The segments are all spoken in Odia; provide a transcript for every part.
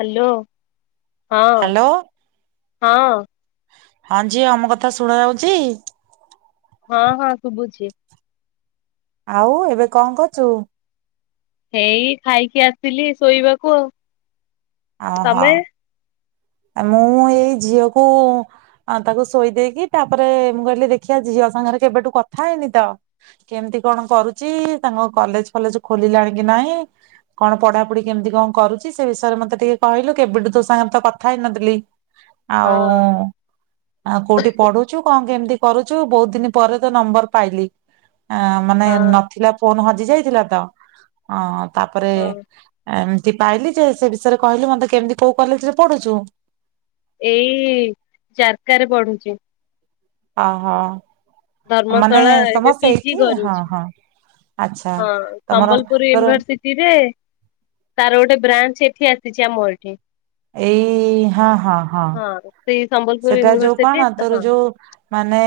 ହ୍ୟାଲୋ ହଁ ହ୍ୟାଲୋ ହଁ। ହଁଝିଅ ମୋ କଥା ଶୁଣ ଯାଉଛି? ହଁ ହଁ ଶୁଭୁଛି। ଆଉ ଏବେ କଣ କରଚୁ? ହେଇ ଖାଇକି ଆସିଲି ଶୋଇବାକୁ ଆଉ। ଅ ହୋ। ତମେ ମୁଁ ଏଇ ଝିଅକୁ ତାକୁ ଶୋଇ ଦେଇେଇକି ତାପରେ ମୁଁ କହିଲି ଦେଖିବା ଝିଅ ସାଙ୍ଗରେ କେବେଠୁ କଥା ହେଇନି ତ କେମିତି କଣ କରୁଛି ତାଙ୍କ କଲେଜ ଫଲେଜ ଖୋଲିଲାଣି କି ନାହିଁ କଣ ପଢାପଢି କେମିତି କଣ କରୁଛି ସେ ବିଷୟରେ ମତେ ଟିକେ କହିଲୁ କେବେଠୁ ତୋ ସାଙ୍ଗରେ ତ କ କଥା ଏନଥିଲ। ଆଉ ହଁ ଆ କୋଉଠି ପଢୁଛୁ କଣ କେମିତି? କରୁଛୁ ବହୁତ ଦିନ ପରେ ତ ନମ୍ବର ପାଇଲି? ଆ ମାନେ ହଁ ନଥିଲା ପୁନ ହଜ ଯାଇଥିଲା ତ ହଁ। ତାପରେ ହଁ ଏ। ପାଇଲି ଯେ ସେ ବିଷୟରେ କହିଲି ମତେ କେମିତି କଉ କଲେ ପଡୁଛୁ। ଏଇ ଚାରକା ରେ ପଢୁଛି। ହ ହଁ। ଧର୍ମଶାଳା ଏବେ ପିଜି ହଁ କରୁଛି। ହଁ ଆଚ୍ଛା ହଁ ତମର ସମ୍ବଲପୁର ତୋର ୟୁନିଭରସିଟି ରେ ତାର ଗୋଟେ ବ୍ରାଞ୍ଚ ଏଠି ଆସିଛି ଆମ ଏଠି। ଏଇ ହଁ ହଁ ହଁ ସେଇ ସମ୍ବଲପୁର ସେଟା ଯୋଉ ୟୁନିଭରସିଟି କଣ ତୋର ହଁ ଯୋଉ ମାନେ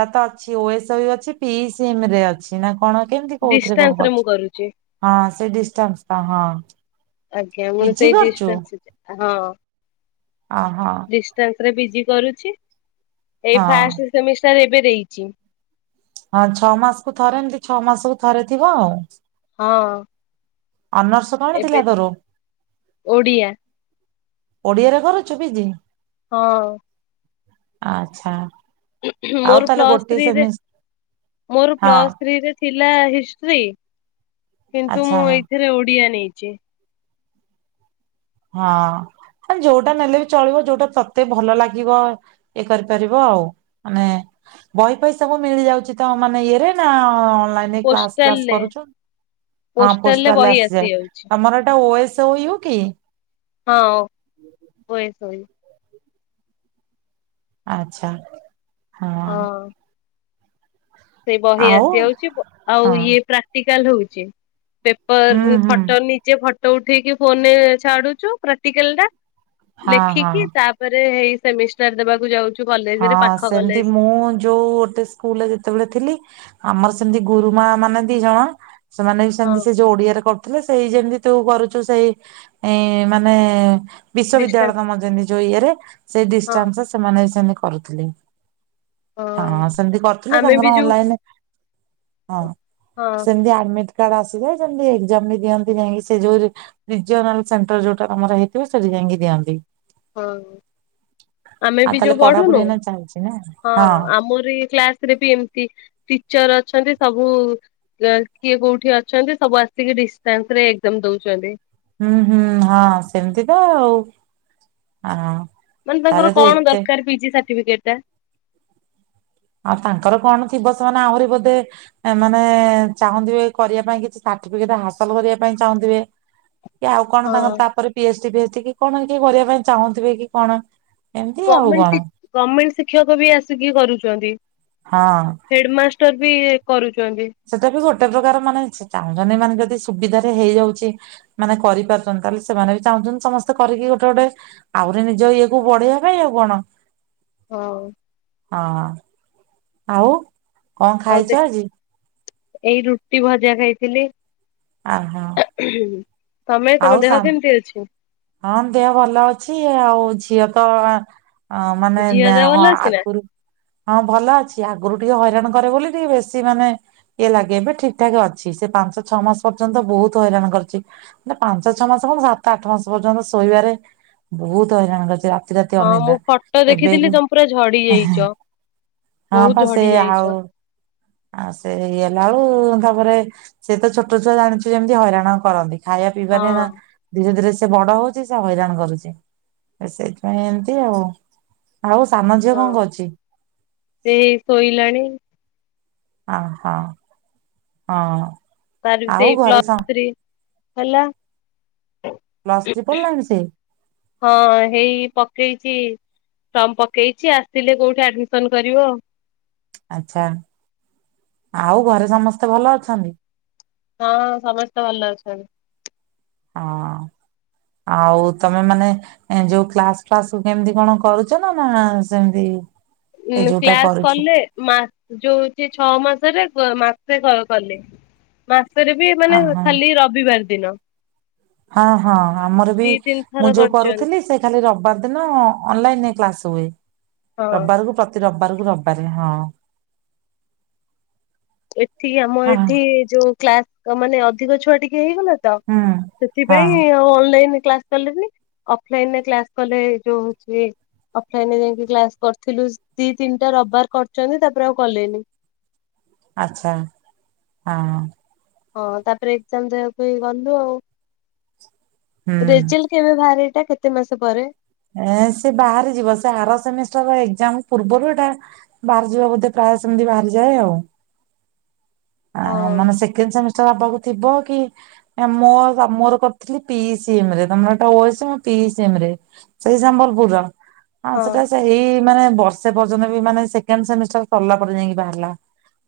ତା ତ ଅଛି ଓଏସ ଅଛି ପି ସିମ୍ ରେ ଅଛି ନା କଣ କେମିତି କହୁଥିଲେ ଡିଷ୍ଟାନ୍ସ କଣ ରେ ମୁଁ କରୁଛୁ? କରୁଛି। ହଁ ସେ ଡିାନ୍ସ ହଁ। ଆଜ୍ଞା ମୋର ପିଜି ସେଇଠ କରୁଛୁ ଇଷ୍ଟ ଆସଛି। ହଁ। ଅ ହଁ ଡିସଟାନ୍ସରେ ବିଜି କରୁଛି। ଏଇ ହଁ ଫାଷ୍ଟ ସେମିଷ୍ଟ ଏବେ ଦେଇଛି। ହଁ ଛଅ ମାସକୁୁ ଥରେ ଏମିତି ଛଅ ମାସକୁୁ ଥରେ ଥିବ ଆଉ। ହଁ। ଅନର୍ସ କଣ ଏବେ ଥିଲା ତୋର? ଓଡିଆ ଓଡିଆରେ କରୁଚୁ ପିଜି। ହଁ। ଆଚ୍ଛା ଆଉ ମୋର ତାହେଲେ ଗୋଟେ ପଲାସ୍ତ୍ରୀ ସେମି ମୋର ହଁ ପଲାସ୍ତସ୍ତ୍ରୀ ିକ ଲା ହିି କିନ୍ତୁ ଆଚ୍ଛା ମୁଁ ଏଇଥିରେ ଓଡିଆ ନେଇଛି ପଞ୍ଚି ହଁ ମ ଯୋଉଟା ନେଲେ ବି ଚଳିବ ଯୋଉଟା ତତେ ଭଲ ଲାଗିବ ଇଏ କରିପାରିବ ଆଉ ମାନେ ବହି ପହି ସବୁ ମିଳିଯାଉଛି ତ ମାନେ ଇଏରେ ନା ପୋଷ୍ଟାଲରେ ପୋଷ୍ଟାଲରେ ବହି ଆସିଯାଉଛି ମର ସୋଇଉ କି ହଁହ ଶୋଇ ଆଚ୍ଛା ହଁ ସେଇ ବହି ଆଉ ଆସି ଯାଉଛି ଆଉ ହଁ ଇଏ ପ୍ରା ଚାାଲ ହଉଛି ହୁଁ ପେପର ହୁଁ ଫଟୋ ନିଜେ ଫଟୋ ତ ଉଠେଇିକି ଫୋନ ଛାଡୁଛୁ ପ୍ରତିିକାଲ ଟା ହଁ ହଁ ଲେଖିକି ତାପରେ ହେଇ ସେମିଷ୍ଟାର ଦେବାକୁ ଯାଉଛି ହଁ ସେମିତି ମୁଁ ଯୋଉ ଗୋଟେ ସ୍କୁଲ କେତେବେଳେ ଥିଲି ଆମର ସେମତି ଗୁରୁ ମା ମାନେ ଦି ଜଣ ସେମାନେ ବି ହଁ ସେମିତି ସେ ଯୋଡିଆରେ ଥିଲେ ସେଇ ଯେମିତି ତୁ କରୁଛୁ ସେଇ ଏଇ ମାନେ ବିଶ୍ୱବିଦ୍ୟାଳୟ ଡିଷ୍ଟାନ୍ସ ତ ମମଜେ ନି ଯୋଇଏରେ ସେଇ ହଁ ଡିଷ୍ଟାସରେ ସେମାନେ ହେ କରୁଥିଲି ହଁ ସେମିତି କରିଥିଲେ ଆମେ ବି ତାଙ୍କର ଯୋଉ ଅନଲାଇନ ହଁ ହଁ ସନ୍ଧ୍ୟା ଆଳମେ ାର୍ଡ ଆସିଯଥାଏ ଯେମିତି ଏଜାମ ବି ଦିନ୍ତି ଯାଇକି ସେଉଲ ସେଣ୍ଟର ଯୋଉଟାମର ହେଇଥିବ ସେଠି ଯାଇକି ଦିଅନ୍ତି ହଁ ଆମେ ଆଉ ବି ତାହେଲେ ଯୋଉ ବ ପଢାପଢି ମମ ଏଇନା ଚାଲିଛି ନା ହଁ ସବୁ କିଏ କୋଉଠି ଅଛନ୍ତି ସବୁ ଆସିକି ଡିାସ ଦଉଛନ୍ତି ହୁଁ ହୁଁ ହଁ ସେମିତି ତ ଆଉ ହଁ ମାନେ ତାଙ୍କର ତାହେଲେ ତୁ କଣ ଏତେ ଦରକାର ପିଇଛିଠ [unintelligible] ଆଉ ତାଙ୍କର କଣ ଥିବ ସେମାନେ ଆହୁରି ବୋଧେ ମାନେ ଚାହୁଁଥିବେ କରିବା ପାଇଁ କିଛି ସାର୍ଟିଫିକେଟ ହାସଲ କରିବା ପାଇଁ ଚାହୁଁଥିବେ! ଆଉ କଣ ତାଙ୍କ ହଁ ତାପରେ ପି ଏଚ ଟି ବିଚ ଏ କି କଣ କିଏ କରିବା ପାଇଁ ଚାହୁଁଥିବେ କି କଣ? ଏମିତି ଆଉ କଣ ଗମେନ୍ଟ ଗମେର୍ଣ୍ଣମେଣ୍ଟ ଶିକ୍ଷକ ବି ଆସିକି କରୁଛି ଛନ୍ତି [unintelligible] ହଁ ବି କରୁଛି [unintelligible] ସେଟା ବି ଗୋଟେ ପ୍ରକାର ମାନେ ଚାହୁଁଛନ୍ତି ମାନେ ଯଦି ସୁବିଧାରେ ହେଇଯାଉଛି ମାନେ କରିପାରୁଛନ୍ତି ତାହେଲେ ସେମାନେ ବି ଚାହୁଁଛନ୍ତି ସମସ୍ତେ କରିକି ଗୋଟେ ଗୋଟେ ଆହୁରି ନିଜ ଇଏ କୁ ବଢେଇବା ପାଇଁ ଆଉ କଣ ହଁ ହଁ ଆଉ କଣ ଆଉ ଦେ ଖାଇଛ ଆଜି ଏଇ ରୁଟି ଭଜଆ ଖାଇଥିଲି ଆଉ କଣ? ତମେ ତମ ଆଉ ଦେହ କେମିତି ଅଛି? ହଁ ଦେହ ଭଲ ଅଛି ଆଉ ଝିଅ ତ [unintelligible] ହ ମାନେ ଝିଅ ଦେହ ଭଲ ଅଛି ନା? ଆଗରୁ ହଁ ଭଲ ଅଛି ଆଗରୁ ଟିକେ ହଇ ହଇରାଣ କରେ ବୋଲି ଟିକେ ବେଶୀ ମାନେ ଇଏ ଲାଗେ ଏବେ ଠିକ ଠାକ ଅଛି ସେ ପାଞ୍ଚଶହ ଛଅ ମାସ ପର୍ଯ୍ୟନ୍ତ ବହୁତ ହଇରାଣ କରିଛି ପାଞ୍ଚ ଛଅ ମାସ ଏବଂ ସାତ ଆଠ ମାସ ପର୍ଯ୍ୟନ୍ତ ଶୋଇବାରେ ବହୁତ ହଇରାଣ ଅଛି ରାତି ହଁ ଅନିଦ୍ରା ମୁଁ ଫଟୋ ଏବେ ଦେଖିଥିଲି ତମେ ପୁରା ଝଡି ଯାଇଛ ହଁ ବହୁତ ପା ସେ ଝଡି ଯାଇଛ। ଆଉ ସେ ଇଏ ହେଲା ବେଳୁ ତାପରେ ସେ ତ ଛୋଟ ଛୁଆ ଜାଣିଛ ଯେମିତି ହଇରାଣ କରନ୍ତି। ଖାଇବା ହଁ ପିଇବାାନ ନା ଧୀରେ ଧୀରେ ସେ ବଡ ହଉଛି ସେ ହଇରାଣ କରୁଛି ସେଇଥିପାଇଁ ଏମତି ଆଉ ସାନ ଝିଅ ହଁ କଣ କରୁଛି? ଏଇ ଶୋଇଲାଣି ହଁ ହଁ ହଁ। ତାର ବି ଆଉ ସେଇ ଘରେ ସ ପ୍ଲସ ଥ୍ରୀ ହେଲା ପ୍ଲସ୍ ଥ୍ରୀ ପଢିଲାଣି ସେ? ହଁ ହେଇ ପକେଇଛି ଫର୍ମ ପକେଇଛି ଆସିଲେ କୋଉଠି ଆଡମିସନ କରିବ। ଆଚ୍ଛା ଆଉ ଘରେ ସମସ୍ତେ ଭଲ ଅଛନ୍ତି। ହଁ ସମସ୍ତେ ଭଲ ଅଛନ୍ତି। ହଁ ଆଉ ତମେ ମାନେ ଯୋଉ କ୍ଲାସ ଫ୍ଲାସ କେମିତି କଣ କରୁଛ ନା ନା ସେମିତି ଉ ଏଇ ଯୋଉଟା କ୍ଲାସ କରୁଛୁ? କଲେ ମା ଯୋଉଛି ଛଅ ମାସରେ ମାସେ କଲେ ମା ମାସରେ ବି ମାନେ ଅହଁ ଖାଲି ରବିବାର ଦିନ। ହଁ ହଁ ଆମର ବି ଦି ତିନି ମୁଁ ଥର ଯୋଉ କରିଛନ୍ତି। କରୁଥିଲି ସେ ଖାଲି ର ବାର ଦିନ ଅନଲାଇନରେ କ୍ଲାସ ହୁଏ। ହଁ ରବିବାରକୁ ପ୍ରତି ରବିବାରକୁ ରବିବାରେ ହଁ। ଏଠି ଆମ ହଁ ଏଠି ଯୋଉ କ୍ଲାସ ମାନେ ଅ ଅଧିକ ଛୁଆ ଟିକେ ହେଇଗଲା ହୁଁ। ହଁ ସେଥିପାଇଁ ଆଉ ଅନଲାଇନ୍ କ୍ଲାସ କଲେ ପୁଣି ଓଏଫ୍ଲିନ କ୍ଲାସ କଲେ ଯୋଉ ସେ ଦି ତିନିଟା ରବାର ତାପରେ ଆଉ କଲେନି। ଆଚ୍ଛା ହଁ। ହଁ ତାପରେ ଏକ୍ଜାମ ଦେବାକୁ ହ ଗଲୁ ଆଉ। ହୁଁ। [unintelligible] ଟା କେତେ ମାସ ପରେ? ଏ ସେ ବାହାରି ଯିବ ସେ ହର ସେମିଷ୍ଟର ଏଜାମ ପୂର୍ବରୁ ଏଇଟା ବାହାରି ଯିବା ବୋଧେ ପ୍ରାୟ ସେମିତି ବାହାରିଯାଏ ଆଉ। ମାନେ ହଁ ସେକେଣ୍ଡ ସେମିଷ୍ଟର ହବାକୁ ଥିବ କି ମୋ ମୋର କରିଥିଲି ପି ସଏମ ରେ ତମର ଏଟା ପି ରେ ସେଇ ସମ୍ବଲପୁର ହଁ ସେଟା ସେଇ ମାନେ ବର୍ଷେ ପର୍ଯ୍ୟନ୍ତ ବି ମାନେ ସେକେଣ୍ଡ ସେମିଷ୍ଟର ସରିଲା ପରେ ଯାଇକି ବାହାରିଲା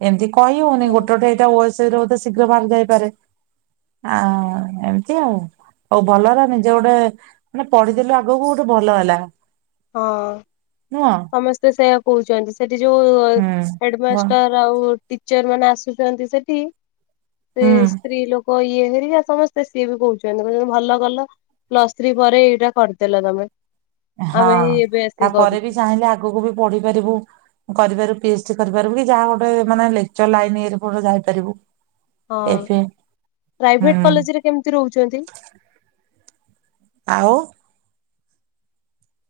ଏମିତି କହି ହଉନି ଗୋଟେଠ ଏଇଟା ଓଏସ ଶୀଘ୍ର ବାହାରି ଯାଇପାରେ ଆ ଏମତି ଆଉ ଆଉ ଭଲର ନିଜ ଗୋଟେ ମାନେ ପଢିଦଲେ ଆ ଆଗକୁ ଗୋଟେ ଭଲ ହେଲା। ହଁ ନୁହଁ। ସମସ୍ତେ ସେ କହୁଛନ୍ତି। ସେଠି ଯୋଉ ହୁଁ ବ ହେଡମାଷ୍ଟର ଆଉ ଟିଚର ମାନେ ଆସୁଛନ୍ତି ସେଠି ସେ ହୁଁ ସ୍ତ୍ରୀ ଲ କ ଇଏ ହେରି ଆ ସମସ୍ତେ ସିଏ ବି କହୁଛନ୍ତି। କ ଭଲ କଲ ପ୍ଲସ ଥ୍ରୀ ପରେ ଏଇଟା କରିଦେଲ ତମେ। ହଁ ଆମେ ହିଁ ଏବେ ଆସିକି ତାପରେ କରୁଛୁ। ବି ଚାହିଁଲେ ଆଗକୁ ବି ପଢିପାରିବୁ କରିବାର ପି ଏଚ କରିପାରିବୁ କି ଯାହା ଗୋଟେ ମାନେ ଲେଚର ଲାଇନ ଯାଇପାରିବୁ। ହଁ ଏବେ ପ୍ରାଇଭେଟ ହୁଁ କଲେଜରେ କେମିତି ରହୁଛନ୍ତି।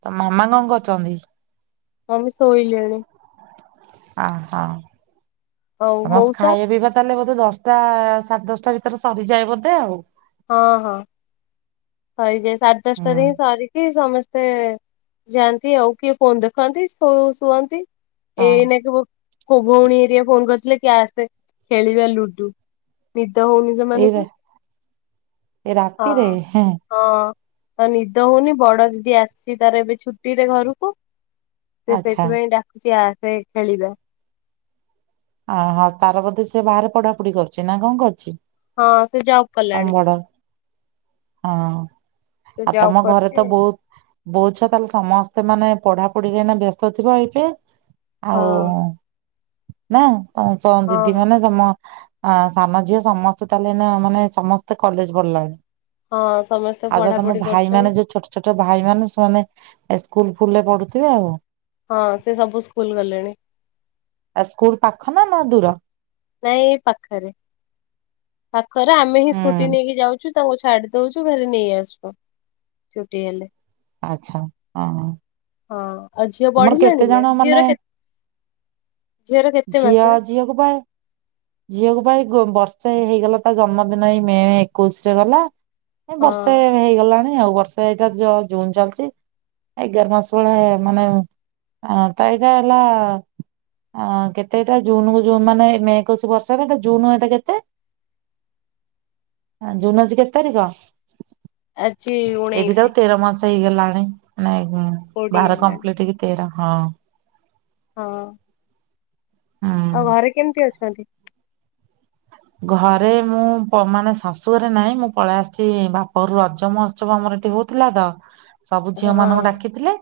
ତ ମାମା କଣ କର ଅଛନ୍ତି। ମମି ସୋଇଲଣି? ହ ହୋ। ହଉ ସମସ୍ତେ ମଉସା ଖାଇବା ପିଇବା ତାହେଲେ ବୋଧେ ଦଶ ଦଶଟା ସାଢେ ଦଶଟା ଭିତରେ ସରିଯାଏ ବୋଧେ ଆଉ। ହଁ ହଁ। ସଇଯାଏ ସାଢେ ହୁଁ ଦଶଟାରେ ହିଁ ସରିକି ସମସ୍ତେ। ଯାଆନ୍ତି ଆଉ କିଏ ଫୋନ ଦେଖାନ୍ତି ଶୁଅନ୍ତି। ହଁ ଏକ। ହୋ ଭଉଣୀ ଏରିଆ ଫୋନ କରିଥିଲେ କି ଆସେ ଖେଳିବା ଲୁଡୁ। ହଉନି ଏଇ ସେମାନଙ୍କୁ ଏ ହଁ ରାତିତି ରେ ହଁ ତ ନିଦ ହଉନି ବଡ ଦିଦି ଆସିଛି ତାର ଏବେ ଛୁଟିରେ ଘରକୁ। ସେ ଆଚ୍ଛା। ସେଥିପାଇଁ ଡାକୁଚ ଆ ସେ ଖେଳିବ। ଅହଁ ତାର ବୋଧେ ସେ ବାହାରେ ପଢା ପଢି କରୁଛି ନା କଣ କରୁଛି। ହଁ ସେ ଯାଉ ତମ କଲାଣି ବଡ ହଁ। ସେ ଯାଉ କରଛି। ବହୁଛ ତାହେଲେ ସମସ୍ତେ ମାନେ ପଢା ପଢିରେ ବ୍ୟସ୍ତ ଥିବ ଏଇବେ ହଁ ହଉ। [unintelligible] ନ ତମ ଦିଦି ହଁ। ମାନେ ତମ ଅ ସାନ ଝିଅ ସମସ୍ତେ ତାହେଲେ ମାନେ ସମସ୍ତେ କଲେଜ ପଢିଲାଣି। ହଁ ସମସ୍ତେ ଆଉ ଯ ତମ ପଢାପଢି ଭାଇ କରୁଛନ୍ତି। ମାନେ ଯୋଉ ଛୋଟ ଛୋଟ ଭାଇ ମାନେ ସେମାନେ ଏ ସ୍କୁଲ ଫୁଲରେ ପଢୁଥିବେ ଆଉ ହଁ ସେ ସବୁ ସ୍କୁଲ ଗଲେଣି। ଆ ସ୍କୁଲ ପାଖ ନା ନା ଦୁର ନାଇଁ ପାଖରେ ଖରେ ଆମେ ହିଁ ସ୍କୁଟି ହୁଁ ନେଇକି ଯାଉଛୁ। ତାଙ୍କୁ ଛାଡି ଦଉଛୁ ଘରେ ନେଇ ଆସିବ ଛୁଟି ହେଲେ। ଆଛା ହଁ। ହଁ। ଆଉ ଝିଅ ତମର କେତେ ବଢିଲାଣି ନା ଜଣ ମାନେ ଝିଅର କେ ଝିଅର କେତେ ଝିଅ ମାସେ ଝିଅକୁ ବା ଝିଅକୁ ପାଇଁ ବର୍ଷେ ହେଇଗଲା ତା ଜନ୍ମଦିନ ଏଇ ମେ ଏକୋଇଶି ରେ ଗଲା। ଏ ହଁ ବର୍ଷେ ହେଇଗଲାଣି। ଆଉ ବର୍ଷ ଏଇଟା ଯ ଜୁନ୍ ଚାଲିଛି ଏଗାର ମାସ ଭଳିଆ ମାନେ ତ ଏଇଟା ହେଲା କେତେଟା ଜୁନ କୁ ଜୁନ ମାନେ ମେ ଏକୋଇଶି ବର୍ଷ ଜୁନ ଏଟା କେତେ ଜୁନ ଆଜି କେତେ ତାରିଖ? ଆଜି ଉଣେଇଶି। ସେଇ ଗଲାଣି ନାଇଁ। ହୁଁ କୋଡିଏ ବାହାର ହେଲାଣି କମ୍ପ୍ଲିଟି। ହଁ। ହଁ। ଆଉ ହୁଁ ଘରେ କେମିତି ଅଛନ୍ତି? ଘରେ ମୁଁ ମାନେ ଶାଶୁ ଘରେ ନାଇଁ ମୁଁ ପଳେଇ ଆସିଛି ବାପ ଘରୁ ରଜ ମହୋତ୍ସବ ଆମର ଏଠି ହଉଥିଲା ତ। ସବୁ ଝିଅ ହଁ ହଁ ମାନଙ୍କୁ ଡାକିଥିଲେ।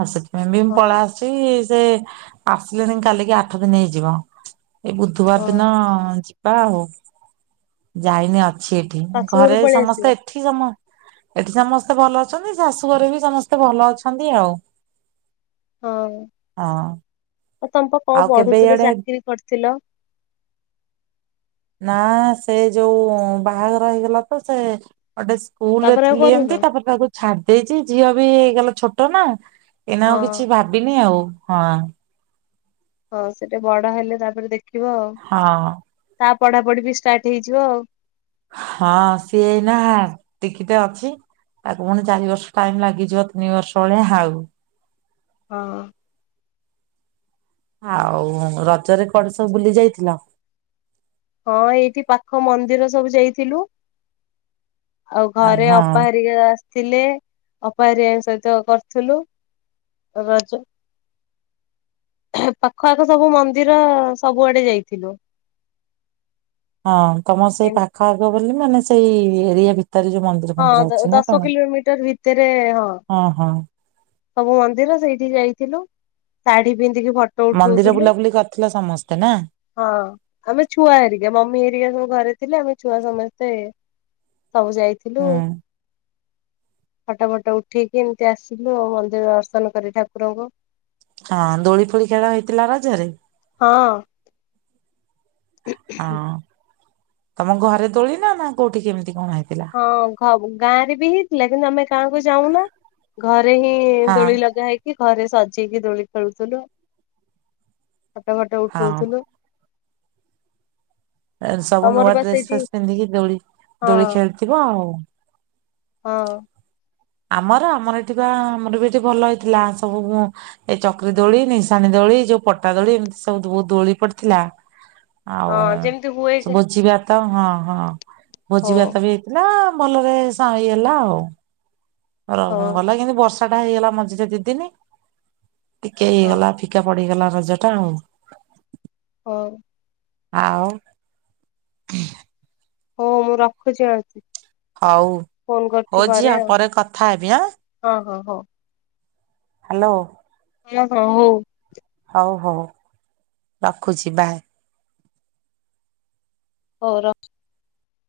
ଆସେ। ଏମିତି ମୁଁ ପଳେଇ ଆସିଛି। ସେ ଆସିଲେନି କାଲିକି ଆଠ ଦିନ ହେଇଯିବ। ଏଇ ବୁଧବାର ହଁ ଦିନ ଯି ଓହୋ। ଯାଇନ। ଅଛି ଏଠି ଶାଶୁଘରୁ ଘରେ ପଳେଇ ଆସିବ? ସମସ୍ତେ ଏଠି ସମ ଏଠି ସମସ୍ତେ ଭଲ ଅଛନ୍ତି ଶାଶୁଘରେ ବି ସମସ୍ତେ ଭଲ ଅଛନ୍ତି ଆଉ। ହଁ। ହଁ ଆଉ ତମେ ବା କଣ ଆଉ କେବେ ପଢ଼ିଥିଲ ଇଆଡେ ଚାକିରୀ କରିଥିଲ। ନା ସେ ଯୋଉ ବାହାଘର ହେଇଗଲା ତ ସେ ଗୋଟେ ସ୍କୁଲରେ ତାପରେ ଆଉ ଥିଲି କରୁନ? ଏମିତି ତାପରେ ତାକୁ ଛାଡି ଦେଇେଇଛି ଝିଅ ବି ହେଇଗଲା ଛୋଟ ନା। ଏଇନା ହଁ ଆଉ କିଛି ଭାବିନି ଆଉ। ହଁ। ହଁ ସେଟା ବଡ ହେଲେ ତାପରେ ଦେଖ ରଖିବ ଆଉ ହଁ ତା ପଢାପଢି ବି ଷ୍ଟାର୍ଟ ହେଇଯିବ ଆଉ। ହଁ ସିଏ ନା ଟିକିଟେ ଅଛି ତାକୁ ପୁଣି ଚାରି ବର୍ଷ ଟାଇମ ଲାଗିଯିବ ତିନି ବର୍ଷ ଭଳିଆ ଆଉ। ହଁ। ଆଉ ରଜରେ କୁଆଡ଼େ ସବୁ ବୁଲି ଯାଇଥିଲ? ହଁ ଏଇଠି ପାଖ ମନ୍ଦିର ସବୁ ଯାଇଥିଲୁ। ଆଉ ଘରେ ହଁ ଅପା ହାରିକା ଥିଲେ ଅପା ହାରିକା ସହିତ କରିଥିଲୁ ରଜ ପାଖ ଆଖ ସବୁ ମନ୍ଦିର ସବୁଆଡେ ଯାଇଥିଲୁ। ହଁ ତମ ସେଇ ଏମ୍ ପାଖ ଆଗ ବୋଲି ମାନେ ସେଇ ଏରିଆ ଭିତ ହଁ ଦଶ କିଲୋମିଟର ଭିତରେ ହଁ ସବୁ ମନ୍ଦିର ସେଇଠି ଯାଇଥିଲୁ ଶାଢୀ ପିନ୍ଧ ସେଇ ଯୋଉ ଫଟୋ ମନ୍ଦିର ଉଠଉଥିଲୁ ବୁଲାବୁଲି କରିଥିଲ ସମସ୍ତେ ନା? ହଁ ଆମେ ଛୁଆ ହେରିକା ମମି ହେରିକା ସବୁ ଘରେ ଥିଲେ ଆମେ ଛୁଆ ସମସ୍ତେ ସବୁ ଯାଇଥିଲୁ। ହୁଁ ହଟା ଫଟ ଉଠେଇକି ଏମିତି ଆସିବି। ମନ୍ଦିର ଦର୍ଶନ କରି ଠାକୁରଙ୍କୁ ହଁ ଦୋଳି ଫୋଳି ଖେଳ ହେଇଥିଲା ରଜରେ? ହଁ। ହଁ। ତମ ଘରେ ଦୋଳି ନା ନା କୋଉଠି କେମିତି କଣ ହେଇଥିଲା? ହଁ ଘ ଗାଁ ରେ ବି ହେଇଥିଲା କିନ୍ତୁ ଆମେ କାକୁ ଯାଉନା ଘରେ ଘରେ ହିଁ ହଁ ଦୋଳି ଲଗା ହେଇକି ଘରେ ସଜେକି ଦୋଳି ଖେଳୁଥିଲୁ। ଫଟ ଫଟ ହଁ ଉଠଉଥିଲୁ। ସବୁ ତମର ନୂଆ ବା ଡ୍ରେସ ସେଇଠି ଫେସ୍ ପିନ୍ଧିକି ଦୋଳି ହଁ ଦୋଳି ଖେଳିଥିବ ଆଉ ହଁ। ଆମର ଆମର ଏଠି ବା ଆମର ବି ଏଠି ଭଲ ହେଇଥିଲା ସବୁ ଏ ଚକ୍ରୀ ଦୋଳି ନିଶାଣି ଦୋଳି ଯୋଉ ପଟା ଦୋଳି ଏମିତି ସବୁ ବହୁ ଦୋଳି ପଡିଥିଲା। ଆଉଁ ହଁ ଯେମିତି ହୁଏ ସେ ଭୋଜି ତ ହଁ ହଁ ହଉ ଭୋଜି ଭାତ ବି ହେଇଥିଲା। ଭଲରେ ସ ହେଇଗଲା ଆଉ। ର ହଉ ଗଲା କେମତି ବର୍ଷା ଟା ହେଇଗଲା ମଝିରେ ଦିଦିନି ଟିକେ ହଁ ହେଇଗଲା ଫିକା ପଡିିଗଲା ହଜାର ଟଙ୍କା ହଉ। ଆଉ ହଁ ହଉ ମୁଁ ରଖୁଛି ଆଳତି ହଉ ହଉ ଝିଅ ପରେ କଥା ହେବି ଆଁ ଆଉ ହଁ ହଁ ହ୍ୟାଲୋ ଓଁ ହଁ ହଉ ହଉ ହଉ ରଖୁଛି ବାଏ ହଉ ର